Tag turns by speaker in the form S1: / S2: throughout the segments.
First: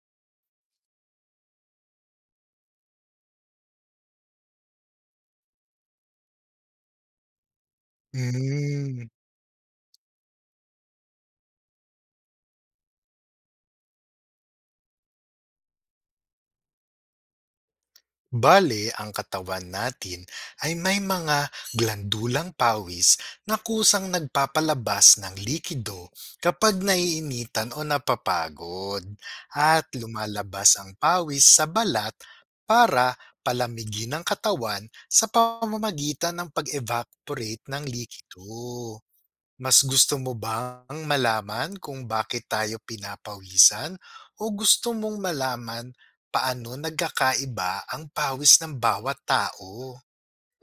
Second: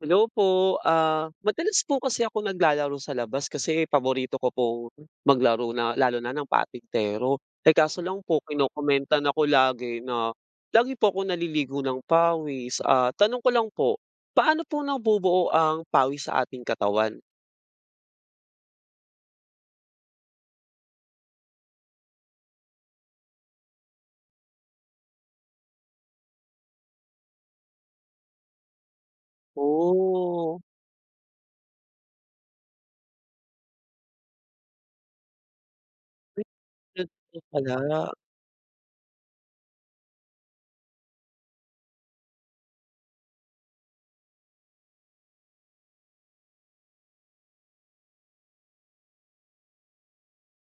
S1: Hello po, madalas po kasi ako naglalaro sa labas kasi paborito ko po maglaro na lalo na ng patintero. Eh, kaso lang po
S2: Hmm,
S1: kinokomentan ako lagi na lagi po ako naliligo ng pawis. Tanong ko lang po, paano po nabubuo ang pawis sa ating katawan?
S2: bale ang katawan natin ay may mga glandulang pawis na kusang nagpapalabas ng likido kapag naiinitan o napapagod at
S1: Oh,
S2: lumalabas ang pawis sa balat para palamigin ang katawan sa pamamagitan
S1: ay,
S2: ng
S1: ganun po
S2: pag-evaporate ng
S1: pala.
S2: likido. Mas gusto mo bang malaman kung bakit tayo pinapawisan o gusto mong malaman paano nagkakaiba ang pawis ng bawat tao?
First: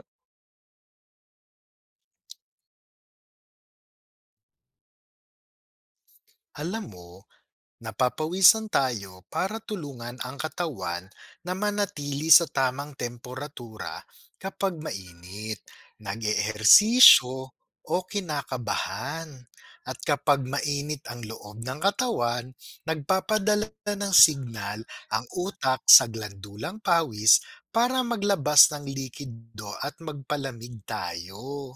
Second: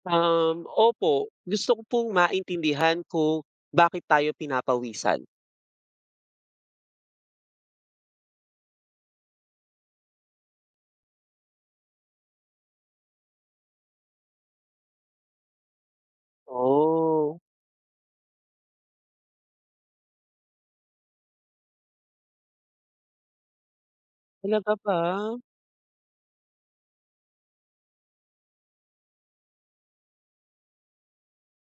S1: Opo, gusto ko pong maintindihan kung bakit tayo pinapawisan.
S2: Alam mo, napapawisan tayo para tulungan ang katawan na manatili sa tamang temperatura kapag mainit, nag-eehersisyo
S1: Oh,
S2: o kinakabahan. At kapag mainit ang loob ng katawan, nagpapadala ng
S1: talaga
S2: signal
S1: ba?
S2: ang utak sa glandulang pawis para maglabas ng likido at magpalamig tayo.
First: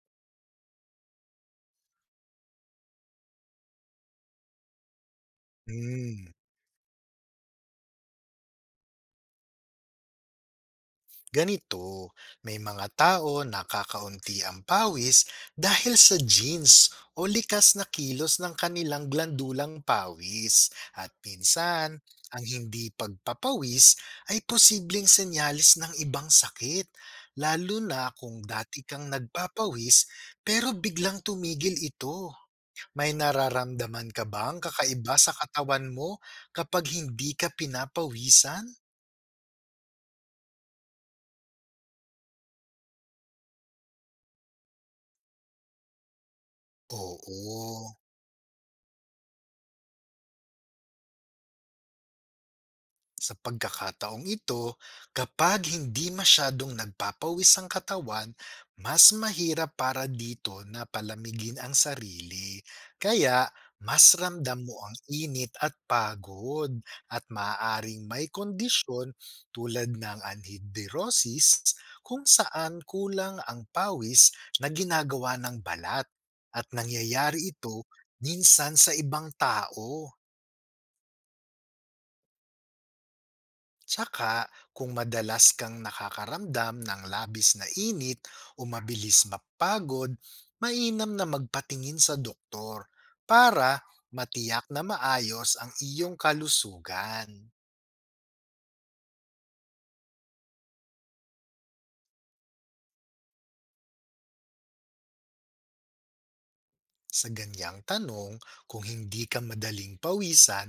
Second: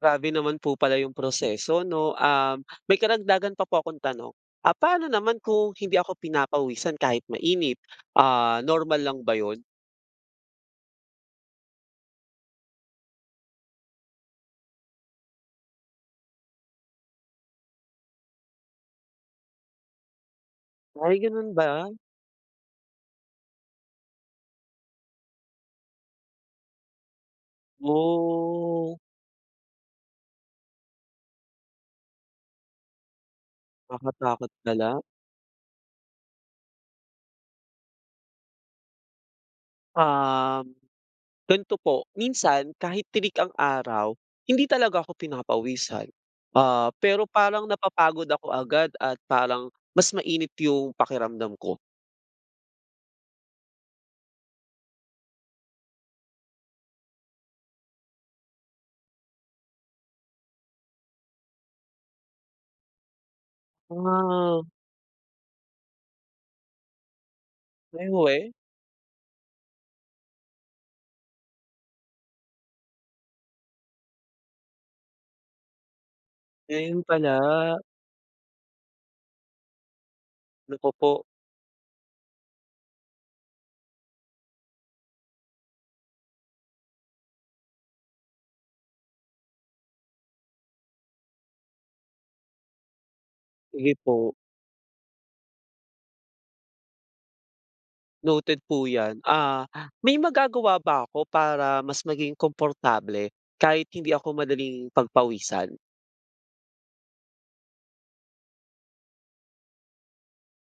S1: Grabe naman po pala yung proseso 'no. May karagdagan pa po akong tanong. Paano naman kung hindi ako
S2: Hmm.
S1: pinapawisan kahit mainit? Normal lang ba yun?
S2: Ganito, may mga tao na kakaunti ang pawis dahil sa genes o likas na kilos ng kanilang glandulang pawis. At
S1: Ay ganun ba?
S2: minsan, ang hindi pagpapawis ay posibleng senyalis ng ibang sakit, lalo na kung dati
S1: Oh,
S2: kang nagpapawis pero biglang tumigil ito. May nararamdaman ka
S1: nakakatakot
S2: bang
S1: pala.
S2: kakaiba sa katawan mo kapag hindi ka pinapawisan?
S1: Um, Ganito po, minsan kahit tirik ang araw, hindi talaga ako pinapawisan. Pero parang
S2: Oo.
S1: napapagod ako agad at parang mas mainit yung pakiramdam ko.
S2: Sa pagkakataong ito, kapag hindi masyadong nagpapawis ang katawan, mas mahirap para dito na palamigin ang sarili. Kaya, mas ramdam
S1: Ah,
S2: mo ang init at pagod at maaaring may
S1: ay,
S2: kondisyon tulad ng anhidrosis kung saan kulang ang pawis na ginagawa ng balat at
S1: eh, ganun
S2: nangyayari
S1: pala.
S2: ito minsan sa ibang tao.
S1: Naku po,
S2: Tsaka, kung madalas kang nakakaramdam ng labis na init o mabilis mapagod, mainam na magpatingin sa doktor para
S1: sige po.
S2: matiyak na maayos ang iyong kalusugan.
S1: Noted po 'yan. May magagawa ba ako para mas maging komportable kahit hindi ako madaling pagpawisan?
S2: Sa ganyang tanong, kung hindi ka madaling pawisan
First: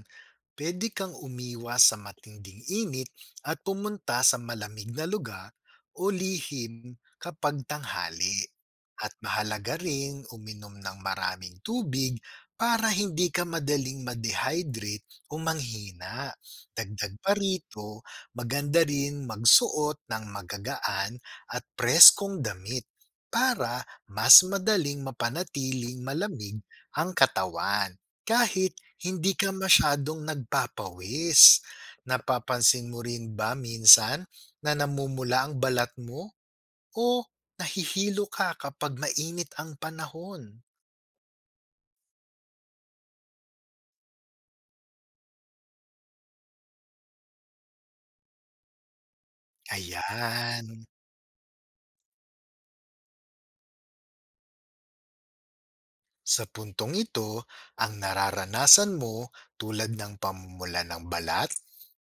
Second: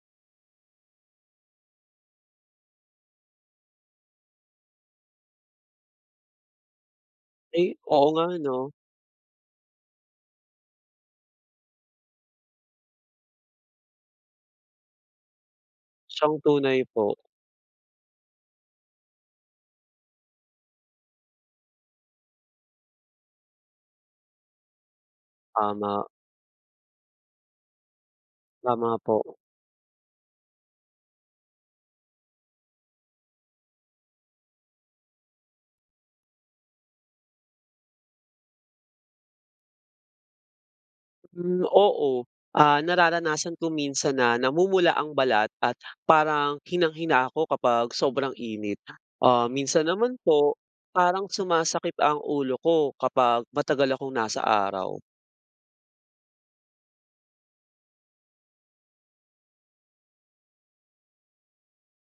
S2: pwede kang umiwas sa matinding init at pumunta sa malamig na lugar o lihim kapag
S1: Eh oo nga
S2: tanghali.
S1: 'no,
S2: At mahalaga ring uminom ng maraming tubig para hindi ka madaling ma-dehydrate o manghina.
S1: siyang tunay po.
S2: Dagdag pa rito, maganda rin magsuot ng magagaan at preskong damit para mas madaling mapanatiling
S1: Tama,
S2: malamig ang katawan kahit
S1: tama
S2: hindi
S1: po.
S2: ka masyadong nagpapawis. Napapansin mo rin ba minsan na namumula ang balat mo o nahihilo ka kapag mainit ang panahon?
S1: Hmm, oo, nararanasan ko minsan na namumula ang balat at parang hinang-hina ako kapag sobrang init. Minsan naman po,
S2: Ayan.
S1: parang sumasakit ang ulo ko kapag matagal akong nasa araw.
S2: Sa puntong ito, ang nararanasan mo tulad ng pamumula ng balat,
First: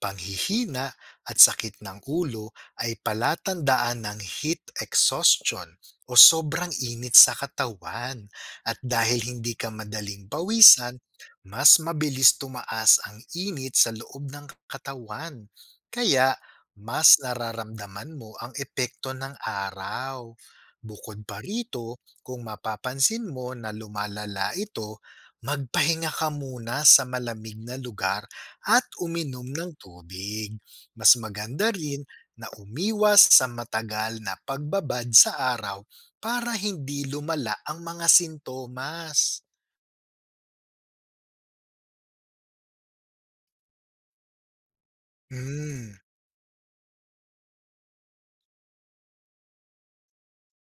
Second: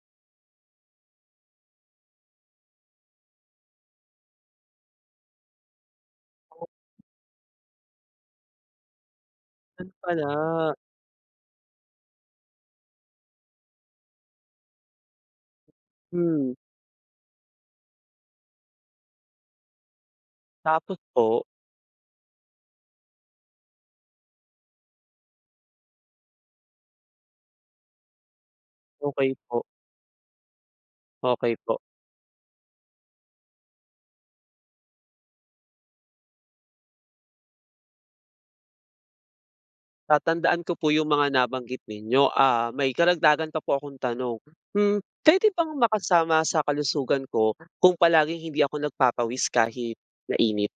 S2: panghihina at sakit ng ulo ay palatandaan ng heat exhaustion o sobrang init sa katawan. At dahil hindi ka
S1: Ano
S2: madaling
S1: pala.
S2: pawisan, mas mabilis tumaas ang init sa loob ng katawan. Kaya
S1: Hmm,
S2: mas nararamdaman mo ang epekto ng araw.
S1: tapos
S2: Bukod pa
S1: po?
S2: rito, kung mapapansin mo na lumalala ito, magpahinga ka muna sa malamig na lugar at
S1: Okay
S2: uminom
S1: po.
S2: ng tubig. Mas
S1: Okey
S2: maganda
S1: po.
S2: rin na umiwas sa matagal na pagbabad sa araw para hindi lumala ang mga sintomas.
S1: Tatandaan ko po yung mga nabanggit ninyo. May karagdagan pa po akong tanong. Puwede bang
S2: Mm.
S1: makasama sa kalusugan ko kung palaging hindi ako nagpapawis kahit mainit?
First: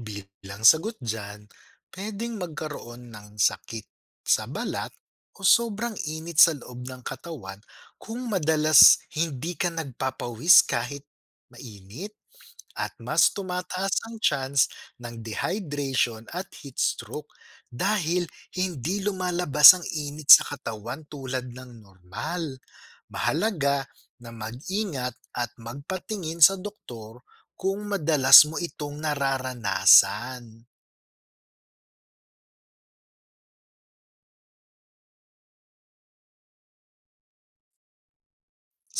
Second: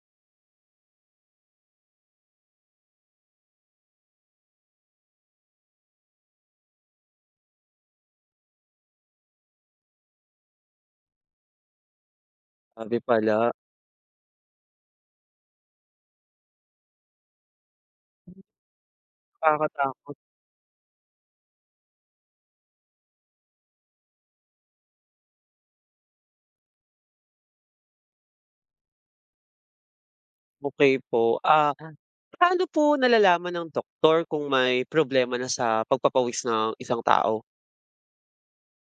S2: Bilang sagot dyan, pwedeng magkaroon ng sakit sa balat o sobrang init sa loob ng katawan kung madalas hindi ka nagpapawis kahit mainit at
S1: Grabe
S2: mas
S1: pala,
S2: tumataas ang chance ng dehydration at heat stroke dahil hindi lumalabas ang
S1: nakakatakot.
S2: init sa katawan tulad ng normal. Mahalaga na mag-ingat at magpatingin sa doktor kung madalas mo itong nararanasan.
S1: Okey po. Paano po nalalaman ng doktor kung may problema na sa pagpapawis ng isang tao?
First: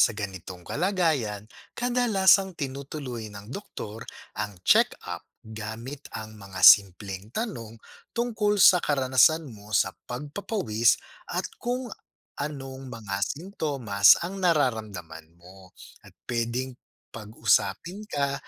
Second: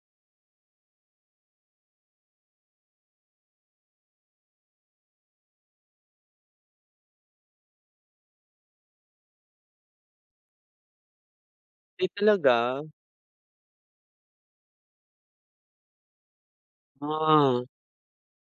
S2: Sa ganitong kalagayan, kadalasang tinutuloy ng doktor ang check-up gamit ang mga simpleng tanong tungkol sa karanasan mo sa pagpapawis at kung
S1: Ay talaga?
S2: anong mga sintomas ang nararamdaman mo. At pwedeng
S1: Ah,
S2: pag-usapin ka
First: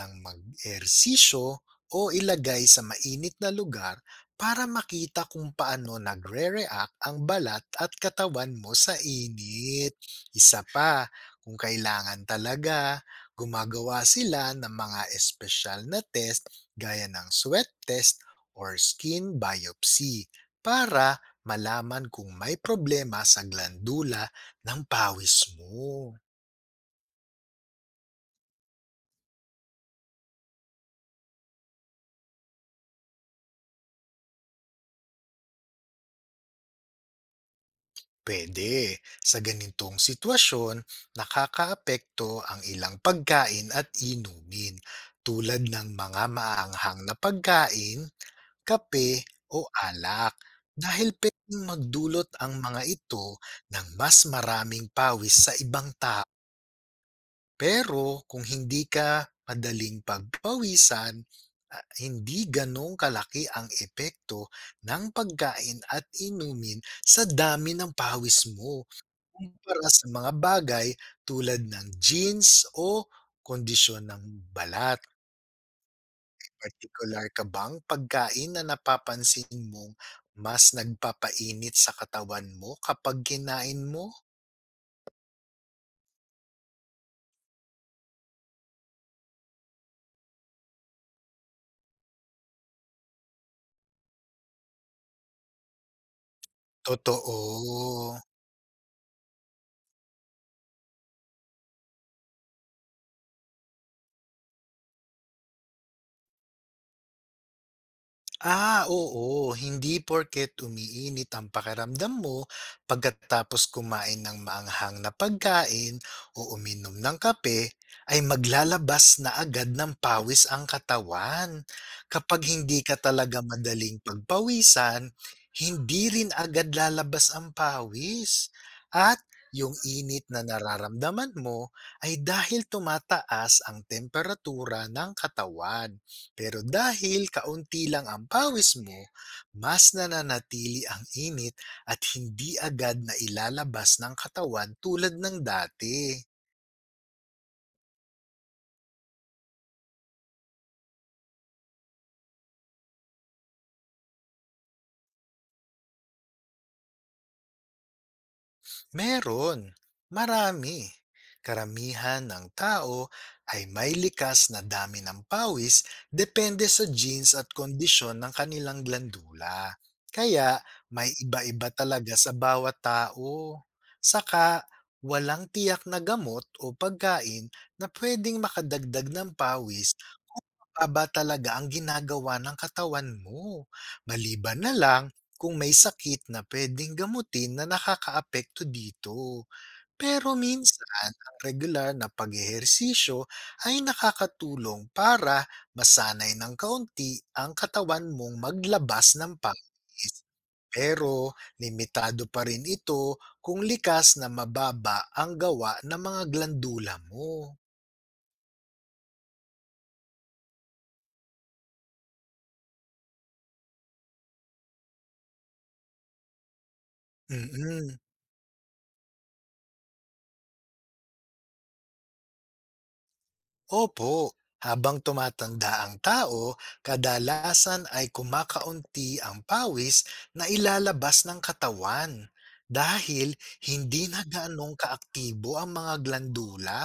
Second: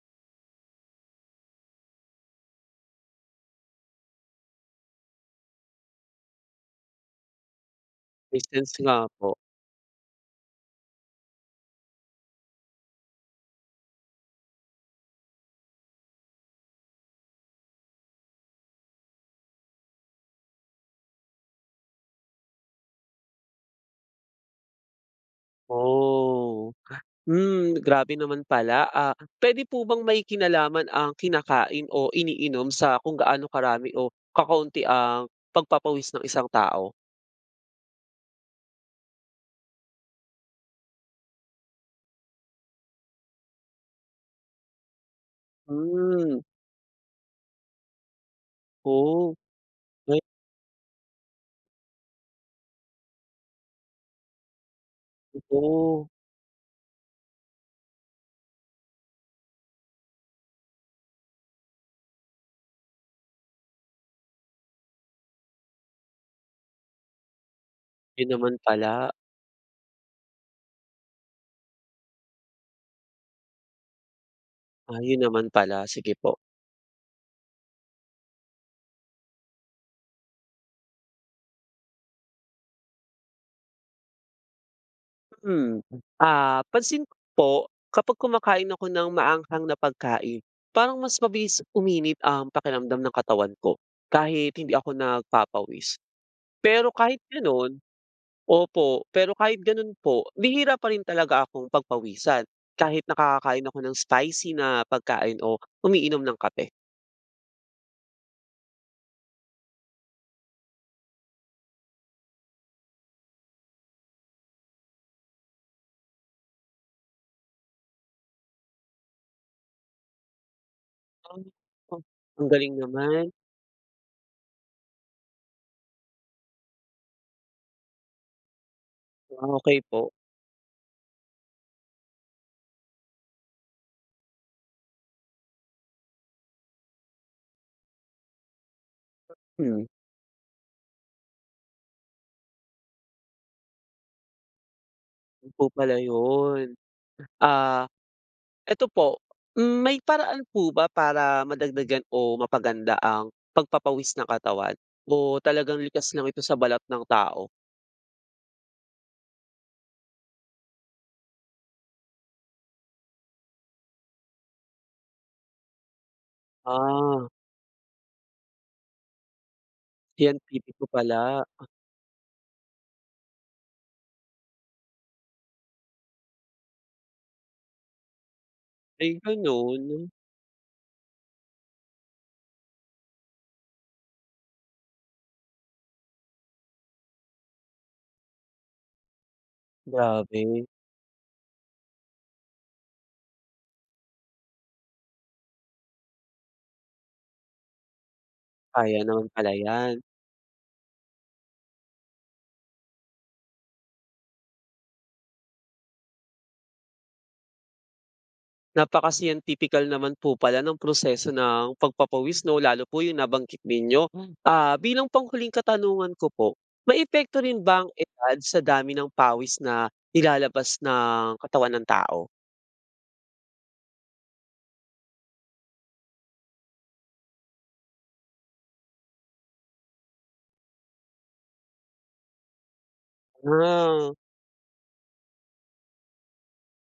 S2: ng mag-ersisyo o ilagay sa mainit na lugar para makita kung paano nagre-react ang balat at
S1: May
S2: katawan mo
S1: sense
S2: sa
S1: nga po.
S2: init. Isa pa, kung kailangan talaga, gumagawa sila ng mga espesyal na test gaya ng sweat test or skin biopsy para malaman kung may problema sa glandula ng pawis mo.
S1: Oh. Hmm, grabe naman pala, puwede po bang may kinalaman ang kinakain o iniinom sa kung gaano karami o kakaunti ang pagpapawis ng isang tao?
S2: Pwede. Sa ganitong sitwasyon, nakakaapekto ang ilang pagkain at inumin tulad ng mga
S1: Hmm,
S2: maanghang na pagkain, kape
S1: oh,
S2: o
S1: ay
S2: alak dahil pwedeng magdulot ang mga ito ng mas maraming pawis sa ibang
S1: oo,
S2: tao. Pero kung hindi ka madaling pagpawisan, hindi ganong kalaki ang epekto ng pagkain at inumin sa dami ng
S1: 'yun
S2: pawis
S1: naman
S2: mo
S1: pala,
S2: kumpara sa mga bagay tulad ng jeans o kondisyon ng balat.
S1: 'yun naman pala, sige po.
S2: Partikular ka bang pagkain na napapansin mong mas nagpapainit sa katawan mo kapag kinain mo?
S1: Hmm, pansin ko po kapag kumakain ako ng maanghang na pagkain, parang mas mabilis uminit ang pakiramdam ng katawan ko kahit hindi ako nagpapawis. Pero kahit gano'n
S2: Totoo.
S1: opo, pero kahit gano'n po, bihira pa rin talaga akong pagpawisan kahit nakakakain ako ng spicy na pagkain o umiinom ng kape.
S2: Oo. Hindi porket umiinit ang pakiramdam mo pagkatapos kumain ng maanghang na pagkain o uminom ng kape, ay maglalabas na agad ng pawis ang
S1: Ah,
S2: katawan.
S1: oh,
S2: Kapag
S1: ang galing
S2: hindi ka
S1: naman.
S2: talaga madaling pagpawisan, hindi rin agad lalabas ang pawis. At
S1: Ah,
S2: yung
S1: okey po.
S2: init na nararamdaman mo ay dahil tumataas ang temperatura ng katawan. Pero dahil kaunti lang ang pawis mo,
S1: Hmm,
S2: mas nananatili ang init at hindi agad na ilalabas ng katawan tulad ng
S1: yun po pala
S2: dati.
S1: yun. Ah, Eto po, hmm, may paraan po ba para madagdagan o mapaganda ang pagpapawis ng katawan o talagang likas lang ito sa balat ng tao?
S2: Meron, marami. Karamihan ng tao ay may likas na dami ng pawis depende sa
S1: Ah,
S2: genes at kondisyon ng kanilang glandula. Kaya
S1: Scientific po
S2: may
S1: pala.
S2: iba-iba talaga sa bawat tao. Saka walang tiyak na gamot o pagkain na pwedeng makadagdag
S1: Ay,
S2: ng
S1: gano'n.
S2: pawis kung mababa talaga ang ginagawa ng katawan mo. Maliban na lang kung may sakit na puwedeng gamutin na nakakaapekto dito. Pero
S1: Grabe.
S2: minsan, ang regular na pag-ehersisyo ay nakakatulong para masanay ng kaunti ang katawan mong
S1: Kaya
S2: maglabas
S1: naman
S2: ng
S1: pala 'yan.
S2: pangis. Pero limitado pa rin ito kung likas na mababa ang gawa ng mga glandula mo.
S1: Napaka-scientifical naman po pala ng proseso ng pagpapawis 'no, lalo po yung nabanggit ninyo. Bilang panghuling katanungan ko po, maepekto rin ba ang
S2: Mm.
S1: edad sa dami ng pawis na nilalabas ng katawan ng tao?
S2: Opo, habang tumatanda ang tao, kadalasan ay kumakaunti ang pawis na ilalabas ng katawan dahil hindi
S1: Ah,
S2: na ganong kaaktibo ang mga glandula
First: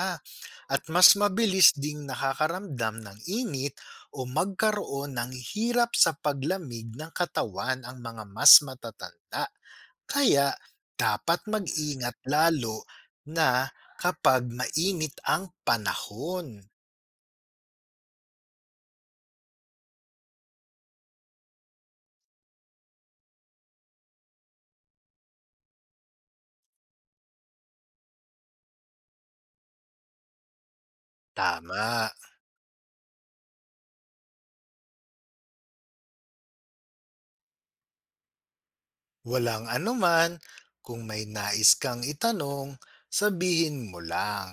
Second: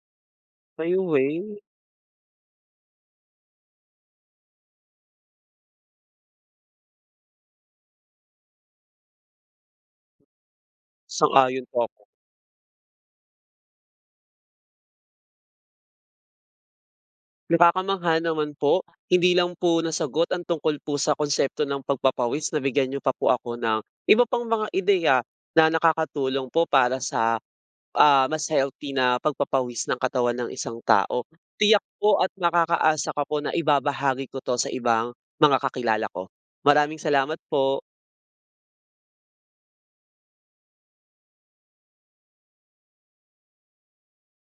S2: at
S1: by the
S2: mas
S1: way,
S2: mabilis ding nakakaramdam ng init o magkaroon ng hirap sa paglamig ng katawan ang mga mas matatanda. Kaya dapat
S1: sang-ayon po ako.
S2: mag-ingat lalo na kapag mainit ang panahon.
S1: Nakakamangha naman po, hindi lang po nasagot ang tungkol po sa konsepto ng pagpapawis, nabigyan niyo pa po ako ng iba pang mga ideya na nakakatulong po para sa mas healthy na pagpapawis ng katawan ng isang tao. Tiyak
S2: Tama.
S1: po at makakaasa ka po na ibabahagi ko 'to sa ibang mga kakilala ko. Maraming salamat po.
S2: Walang anuman, kung may nais kang itanong, sabihin mo lang.